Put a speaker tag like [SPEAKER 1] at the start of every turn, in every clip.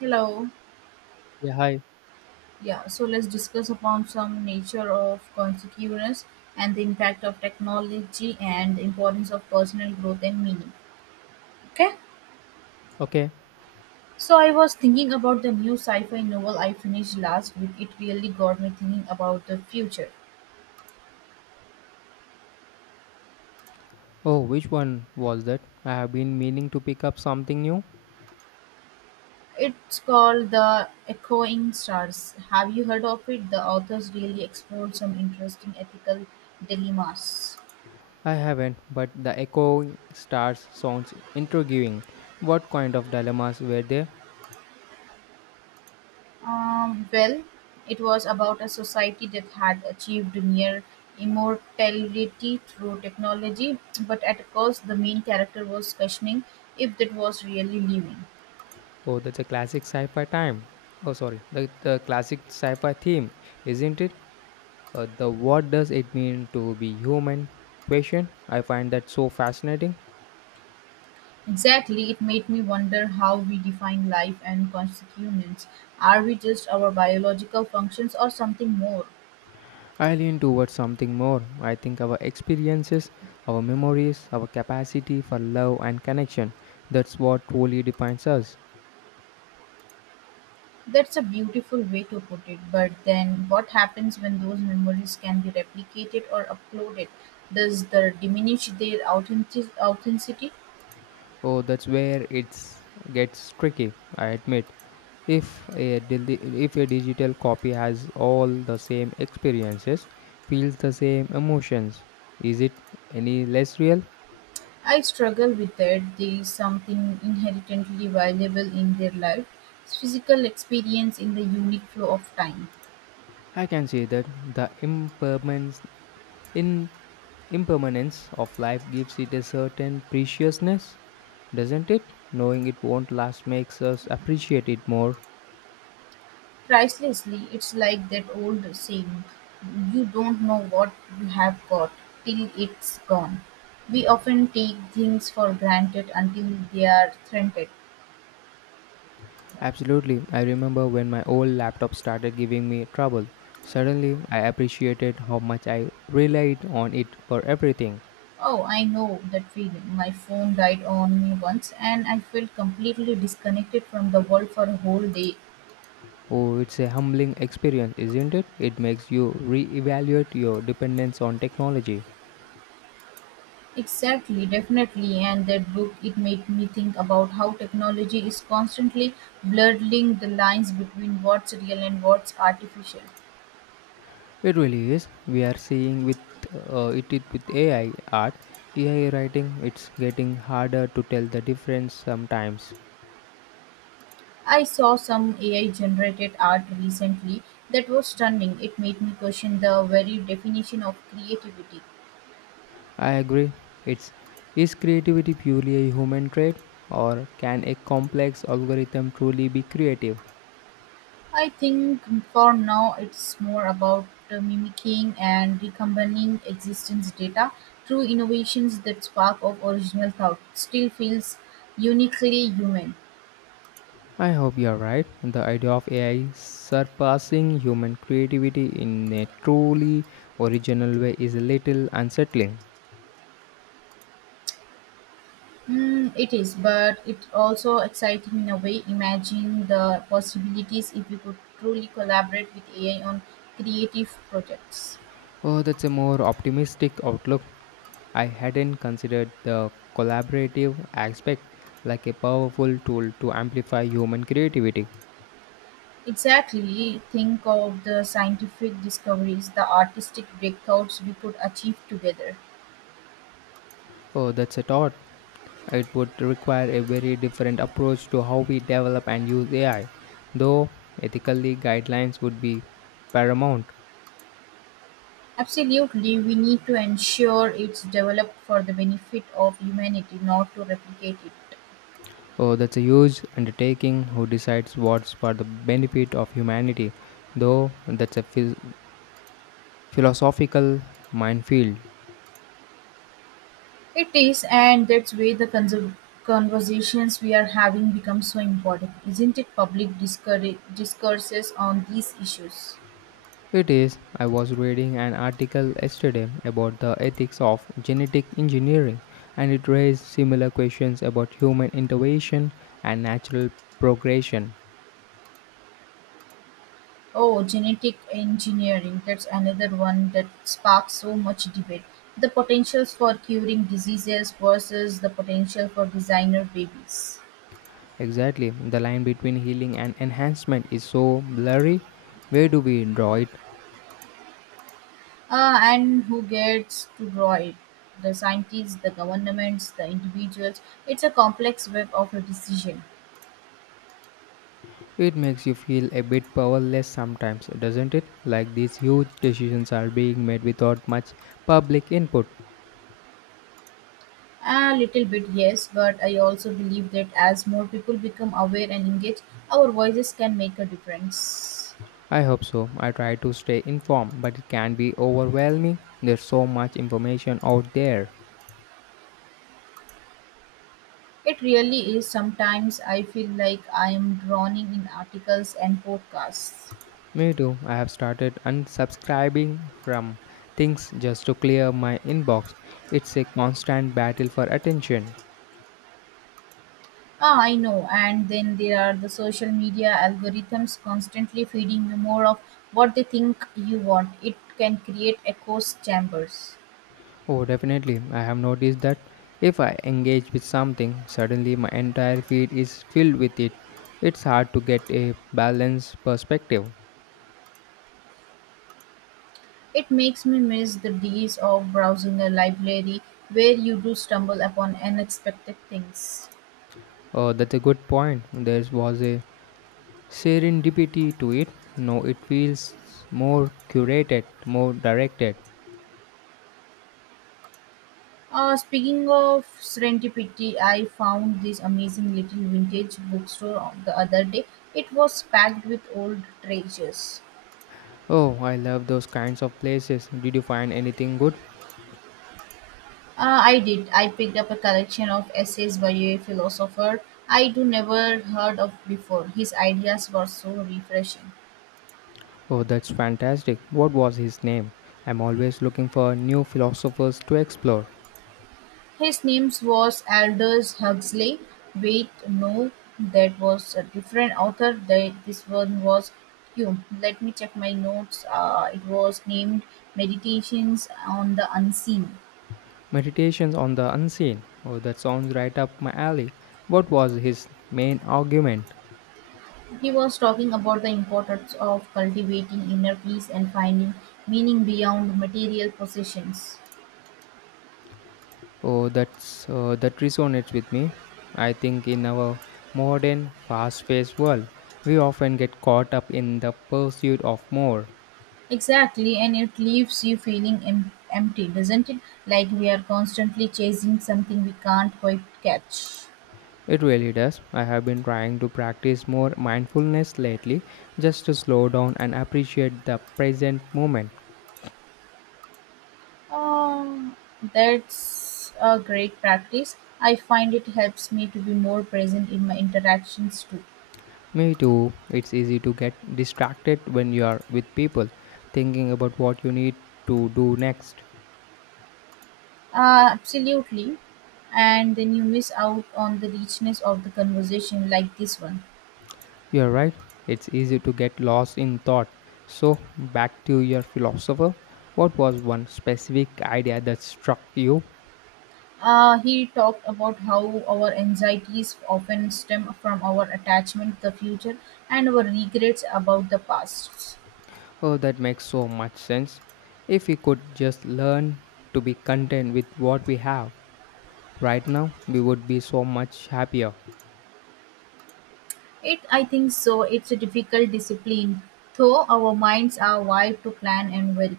[SPEAKER 1] Hello.
[SPEAKER 2] Yeah, hi.
[SPEAKER 1] Yeah, so let's discuss upon some nature of consequence and the impact of technology and the importance of personal growth and meaning. Okay?
[SPEAKER 2] Okay.
[SPEAKER 1] So I was thinking about the new sci-fi novel I finished last week. It really got me thinking about the future.
[SPEAKER 2] Oh, which one was that? I have been meaning to pick up something new.
[SPEAKER 1] It's called The Echoing Stars. Have you heard of it? The authors really explored some interesting ethical dilemmas.
[SPEAKER 2] I haven't, but the echoing stars sounds intriguing. What kind of dilemmas were there?
[SPEAKER 1] Well, it was about a society that had achieved near immortality through technology, but at a cost the main character was questioning if that was really living.
[SPEAKER 2] Oh, that's a classic sci-fi time. Oh, sorry, the classic sci-fi theme, isn't it? The what does it mean to be human question. I find that so fascinating.
[SPEAKER 1] Exactly, it made me wonder how we define life and constituents. Are we just our biological functions or something more?
[SPEAKER 2] I lean towards something more. I think our experiences, our memories, our capacity for love and connection, that's what truly defines us.
[SPEAKER 1] That's a beautiful way to put it, but then what happens when those memories can be replicated or uploaded? Does the diminish their authenticity?
[SPEAKER 2] Oh, that's where it gets tricky, I admit. If a digital copy has all the same experiences, feels the same emotions, is it any less real?
[SPEAKER 1] I struggle with that there is something inherently valuable in their life, physical experience in the unique flow of time.
[SPEAKER 2] I can say that the impermanence in impermanence of life gives it a certain preciousness, doesn't it? Knowing it won't last makes us appreciate it more.
[SPEAKER 1] Pricelessly, it's like that old saying, you don't know what you have got till it's gone. We often take things for granted until they are threatened.
[SPEAKER 2] Absolutely. I remember when my old laptop started giving me trouble. Suddenly I appreciated how much I relied on it for everything.
[SPEAKER 1] Oh, I know that feeling. My phone died on me once and I felt completely disconnected from the world for a whole day.
[SPEAKER 2] Oh, it's a humbling experience, isn't it? It makes you reevaluate your dependence on technology.
[SPEAKER 1] Exactly, definitely, and that book it made me think about how technology is constantly blurring the lines between what's real and what's artificial.
[SPEAKER 2] It really is. We are seeing with it with AI art, AI writing. It's getting harder to tell the difference sometimes.
[SPEAKER 1] I saw some AI generated art recently that was stunning. It made me question the very definition of creativity.
[SPEAKER 2] I agree. It's Is creativity purely a human trait, or can a complex algorithm truly be creative?
[SPEAKER 1] I think for now it's more about mimicking and recombining existence data. True innovations that spark of original thought. Still feels uniquely human.
[SPEAKER 2] I hope you're right. The idea of AI surpassing human creativity in a truly original way is a little unsettling.
[SPEAKER 1] Mm, it is, but it's also exciting in a way. Imagine the possibilities if we could truly collaborate with AI on creative projects.
[SPEAKER 2] Oh, that's a more optimistic outlook. I hadn't considered the collaborative aspect, like a powerful tool to amplify human creativity.
[SPEAKER 1] Exactly. Think of the scientific discoveries, the artistic breakthroughs we could achieve together.
[SPEAKER 2] Oh, that's a thought. It would require a very different approach to how we develop and use AI, though. Ethically guidelines would be paramount.
[SPEAKER 1] Absolutely, we need to ensure it's developed for the benefit of humanity, not to replicate it.
[SPEAKER 2] Oh, that's a huge undertaking. Who decides what's for the benefit of humanity? Though that's a philosophical minefield.
[SPEAKER 1] It is, and that's where the conversations we are having become so important, isn't it? Public discourses on these issues.
[SPEAKER 2] It is. I was reading an article yesterday about the ethics of genetic engineering, and it raised similar questions about human intervention and natural progression.
[SPEAKER 1] Oh, genetic engineering, that's another one that sparks so much debate. The potentials for curing diseases versus the potential for designer babies.
[SPEAKER 2] Exactly. The line between healing and enhancement is so blurry. Where do we draw it?
[SPEAKER 1] And who gets to draw it? The scientists, the governments, the individuals. It's a complex web of a decision.
[SPEAKER 2] It makes you feel a bit powerless sometimes, doesn't it? Like these huge decisions are being made without much public input.
[SPEAKER 1] A little bit, yes, but I also believe that as more people become aware and engaged, our voices can make a difference.
[SPEAKER 2] I hope so. I try to stay informed, but it can be overwhelming. There's so much information out there.
[SPEAKER 1] It really is. Sometimes I feel like I am drowning in articles and podcasts.
[SPEAKER 2] Me too. I have started unsubscribing from things just to clear my inbox. It's a constant battle for attention.
[SPEAKER 1] Ah, I know. And then there are the social media algorithms constantly feeding you more of what they think you want. It can create echo chambers.
[SPEAKER 2] Oh, definitely. I have noticed that if I engage with something, suddenly my entire feed is filled with it. It's hard to get a balanced perspective.
[SPEAKER 1] It makes me miss the days of browsing a library where you do stumble upon unexpected things.
[SPEAKER 2] Oh, that's a good point. There was a serendipity to it. No, it feels more curated, more directed.
[SPEAKER 1] Speaking of serendipity, I found this amazing little vintage bookstore on the other day. It was packed with old treasures.
[SPEAKER 2] Oh, I love those kinds of places. Did you find anything good?
[SPEAKER 1] I did. I picked up a collection of essays by a philosopher I do never heard of before. His ideas were so refreshing.
[SPEAKER 2] Oh, that's fantastic. What was his name? I'm always looking for new philosophers to explore.
[SPEAKER 1] His name was Aldous Huxley; wait no, that was a different author. That this one was Hume. Let me check my notes. It was named Meditations on the Unseen.
[SPEAKER 2] Meditations on the unseen. Oh, that sounds right up my alley. What was his main argument?
[SPEAKER 1] He was talking about the importance of cultivating inner peace and finding meaning beyond material possessions.
[SPEAKER 2] Oh, that resonates with me. I think in our modern, fast-paced world, we often get caught up in the pursuit of more.
[SPEAKER 1] Exactly, and it leaves you feeling empty, doesn't it? Like we are constantly chasing something we can't quite catch.
[SPEAKER 2] It really does. I have been trying to practice more mindfulness lately, just to slow down and appreciate the present moment.
[SPEAKER 1] Um, that's a great practice. I find it helps me to be more present in my interactions too.
[SPEAKER 2] Me too. It's easy to get distracted when you are with people, thinking about what you need to do next.
[SPEAKER 1] Absolutely. And then you miss out on the richness of the conversation like this one.
[SPEAKER 2] You're right, it's easy to get lost in thought. So, back to your philosopher, what was one specific idea that struck you?
[SPEAKER 1] He talked about how our anxieties often stem from our attachment to the future and our regrets about the past.
[SPEAKER 2] Oh, that makes so much sense. If we could just learn to be content with what we have right now, we would be so much happier.
[SPEAKER 1] I think so. It's a difficult discipline, though our minds are wired to plan and worry.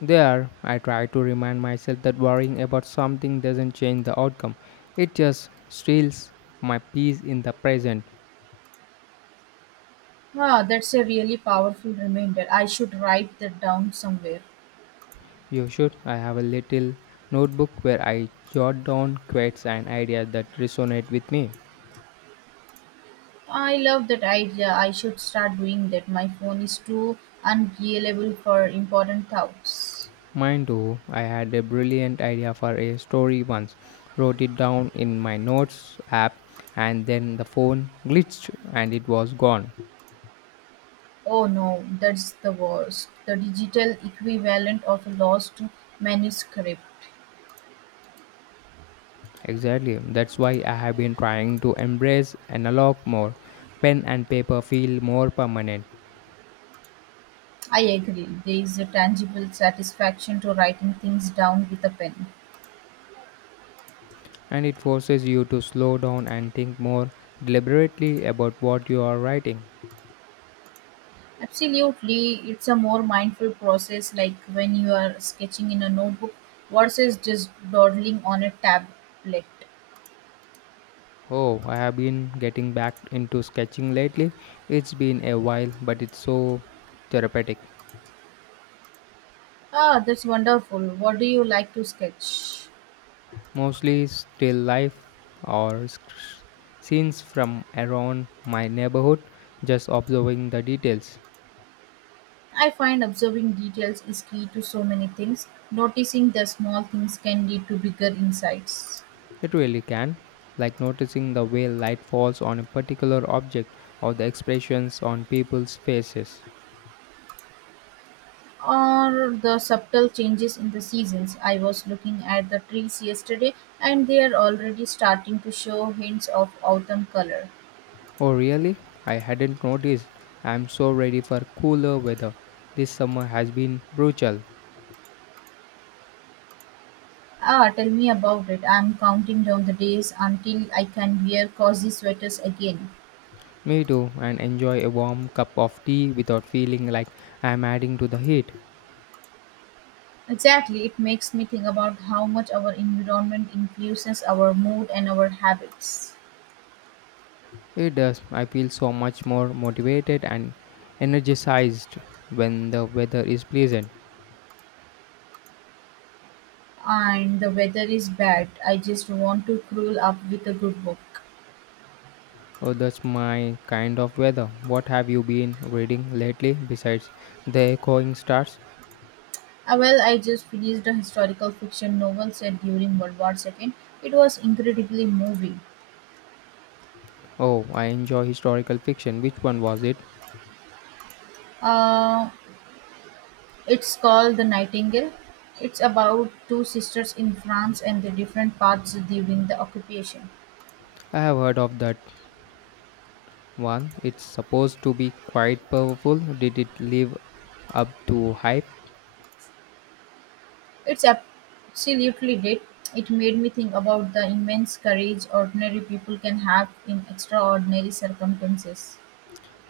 [SPEAKER 2] There, I try to remind myself that worrying about something doesn't change the outcome, it just steals my peace in the present.
[SPEAKER 1] Ah, that's a really powerful reminder. I should write that down somewhere.
[SPEAKER 2] You should. I have a little notebook where I jot down quotes and ideas that resonate with me.
[SPEAKER 1] I love that idea. I should start doing that. My phone is too unreliable for important thoughts.
[SPEAKER 2] Mine too. I had a brilliant idea for a story once, wrote it down in my notes app, and then the phone glitched and it was gone.
[SPEAKER 1] Oh no, that's the worst. The digital equivalent of a lost manuscript.
[SPEAKER 2] Exactly. That's why I have been trying to embrace analog more. Pen and paper feel more permanent,
[SPEAKER 1] I agree. There is a tangible satisfaction to writing things down with a pen.
[SPEAKER 2] and it forces you to slow down and think more deliberately about what you are writing.
[SPEAKER 1] Absolutely, it's a more mindful process like when you are sketching in a notebook versus just dawdling on a tablet.
[SPEAKER 2] Oh, I have been getting back into sketching lately. It's been a while, but it's so therapeutic.
[SPEAKER 1] Ah, that's wonderful. What do you like to sketch?
[SPEAKER 2] Mostly still life or scenes from around my neighborhood, just observing the details.
[SPEAKER 1] I find observing details is key to so many things. Noticing the small things can lead to bigger insights.
[SPEAKER 2] It really can, like noticing the way light falls on a particular object or the expressions on people's faces.
[SPEAKER 1] Or the subtle changes in the seasons. I was looking at the trees yesterday and they are already starting to show hints of autumn color.
[SPEAKER 2] Oh, really? I hadn't noticed. I'm so ready for cooler weather. This summer has been brutal.
[SPEAKER 1] Ah, tell me about it. I'm counting down the days until I can wear cozy sweaters again.
[SPEAKER 2] Me too, and enjoy a warm cup of tea without feeling like I am adding to the heat.
[SPEAKER 1] Exactly, it makes me think about how much our environment influences our mood and our habits.
[SPEAKER 2] It does. I feel so much more motivated and energized when the weather is pleasant.
[SPEAKER 1] And the weather is bad. I just want to curl up with a good book.
[SPEAKER 2] Oh, that's my kind of weather. What have you been reading lately besides The Echoing Stars?
[SPEAKER 1] Ah, well, I just finished a historical fiction novel set during World War II. It was incredibly moving.
[SPEAKER 2] Oh, I enjoy historical fiction. Which one was it?
[SPEAKER 1] Uh, It's called "The Nightingale". It's about two sisters in France and their different paths during the occupation.
[SPEAKER 2] I have heard of that one. It's supposed to be quite powerful. Did it live up to hype?
[SPEAKER 1] It's absolutely did. It made me think about the immense courage ordinary people can have in extraordinary circumstances.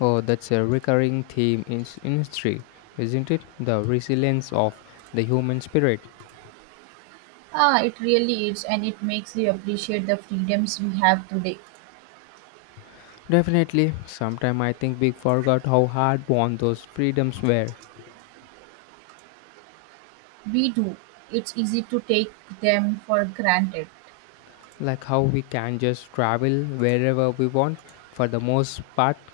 [SPEAKER 2] Oh, that's a recurring theme in in history, isn't it? The resilience of the human spirit.
[SPEAKER 1] Ah, it really is, and it makes you appreciate the freedoms we have today.
[SPEAKER 2] Definitely, sometime I think we forgot how hard won those freedoms were.
[SPEAKER 1] We do. It's easy to take them for granted.
[SPEAKER 2] Like how we can just travel wherever we want for the most part.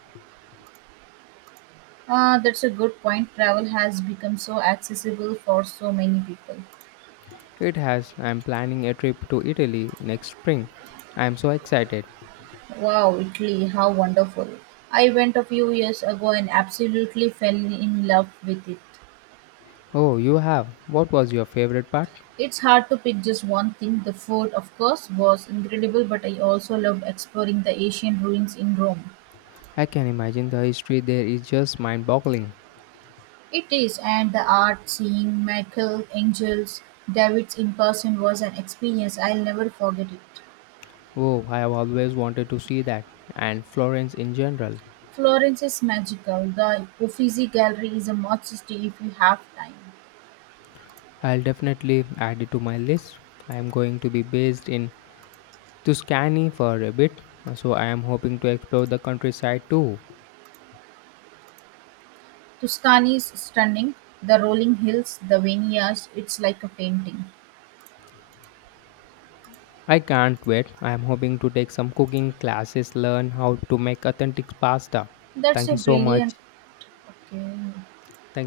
[SPEAKER 1] Ah, that's a good point. Travel has become so accessible for so many people.
[SPEAKER 2] It has. I'm planning a trip to Italy next spring. I'm so excited.
[SPEAKER 1] Wow, Italy, how wonderful. I went a few years ago and absolutely fell in love with it.
[SPEAKER 2] Oh, you have. What was your favorite part?
[SPEAKER 1] It's hard to pick just one thing. The food, of course, was incredible, but I also loved exploring the ancient ruins in Rome.
[SPEAKER 2] I can imagine the history there is just mind boggling.
[SPEAKER 1] It is, and the art, seeing Michael Angel's Davids in person was an experience I'll never forget it.
[SPEAKER 2] Oh, I have always wanted to see that, and Florence in general.
[SPEAKER 1] Florence is magical. The Uffizi Gallery is a must to see if you have time.
[SPEAKER 2] I'll definitely add it to my list. I am going to be based in Tuscany for a bit, so I am hoping to explore the countryside too.
[SPEAKER 1] Tuscany is stunning, the rolling hills, the vineyards, it's like a painting.
[SPEAKER 2] I can't wait. I am hoping to take some cooking classes, learn how to make authentic pasta.
[SPEAKER 1] That's
[SPEAKER 2] Thank
[SPEAKER 1] a
[SPEAKER 2] you so much.
[SPEAKER 1] brilliant okay.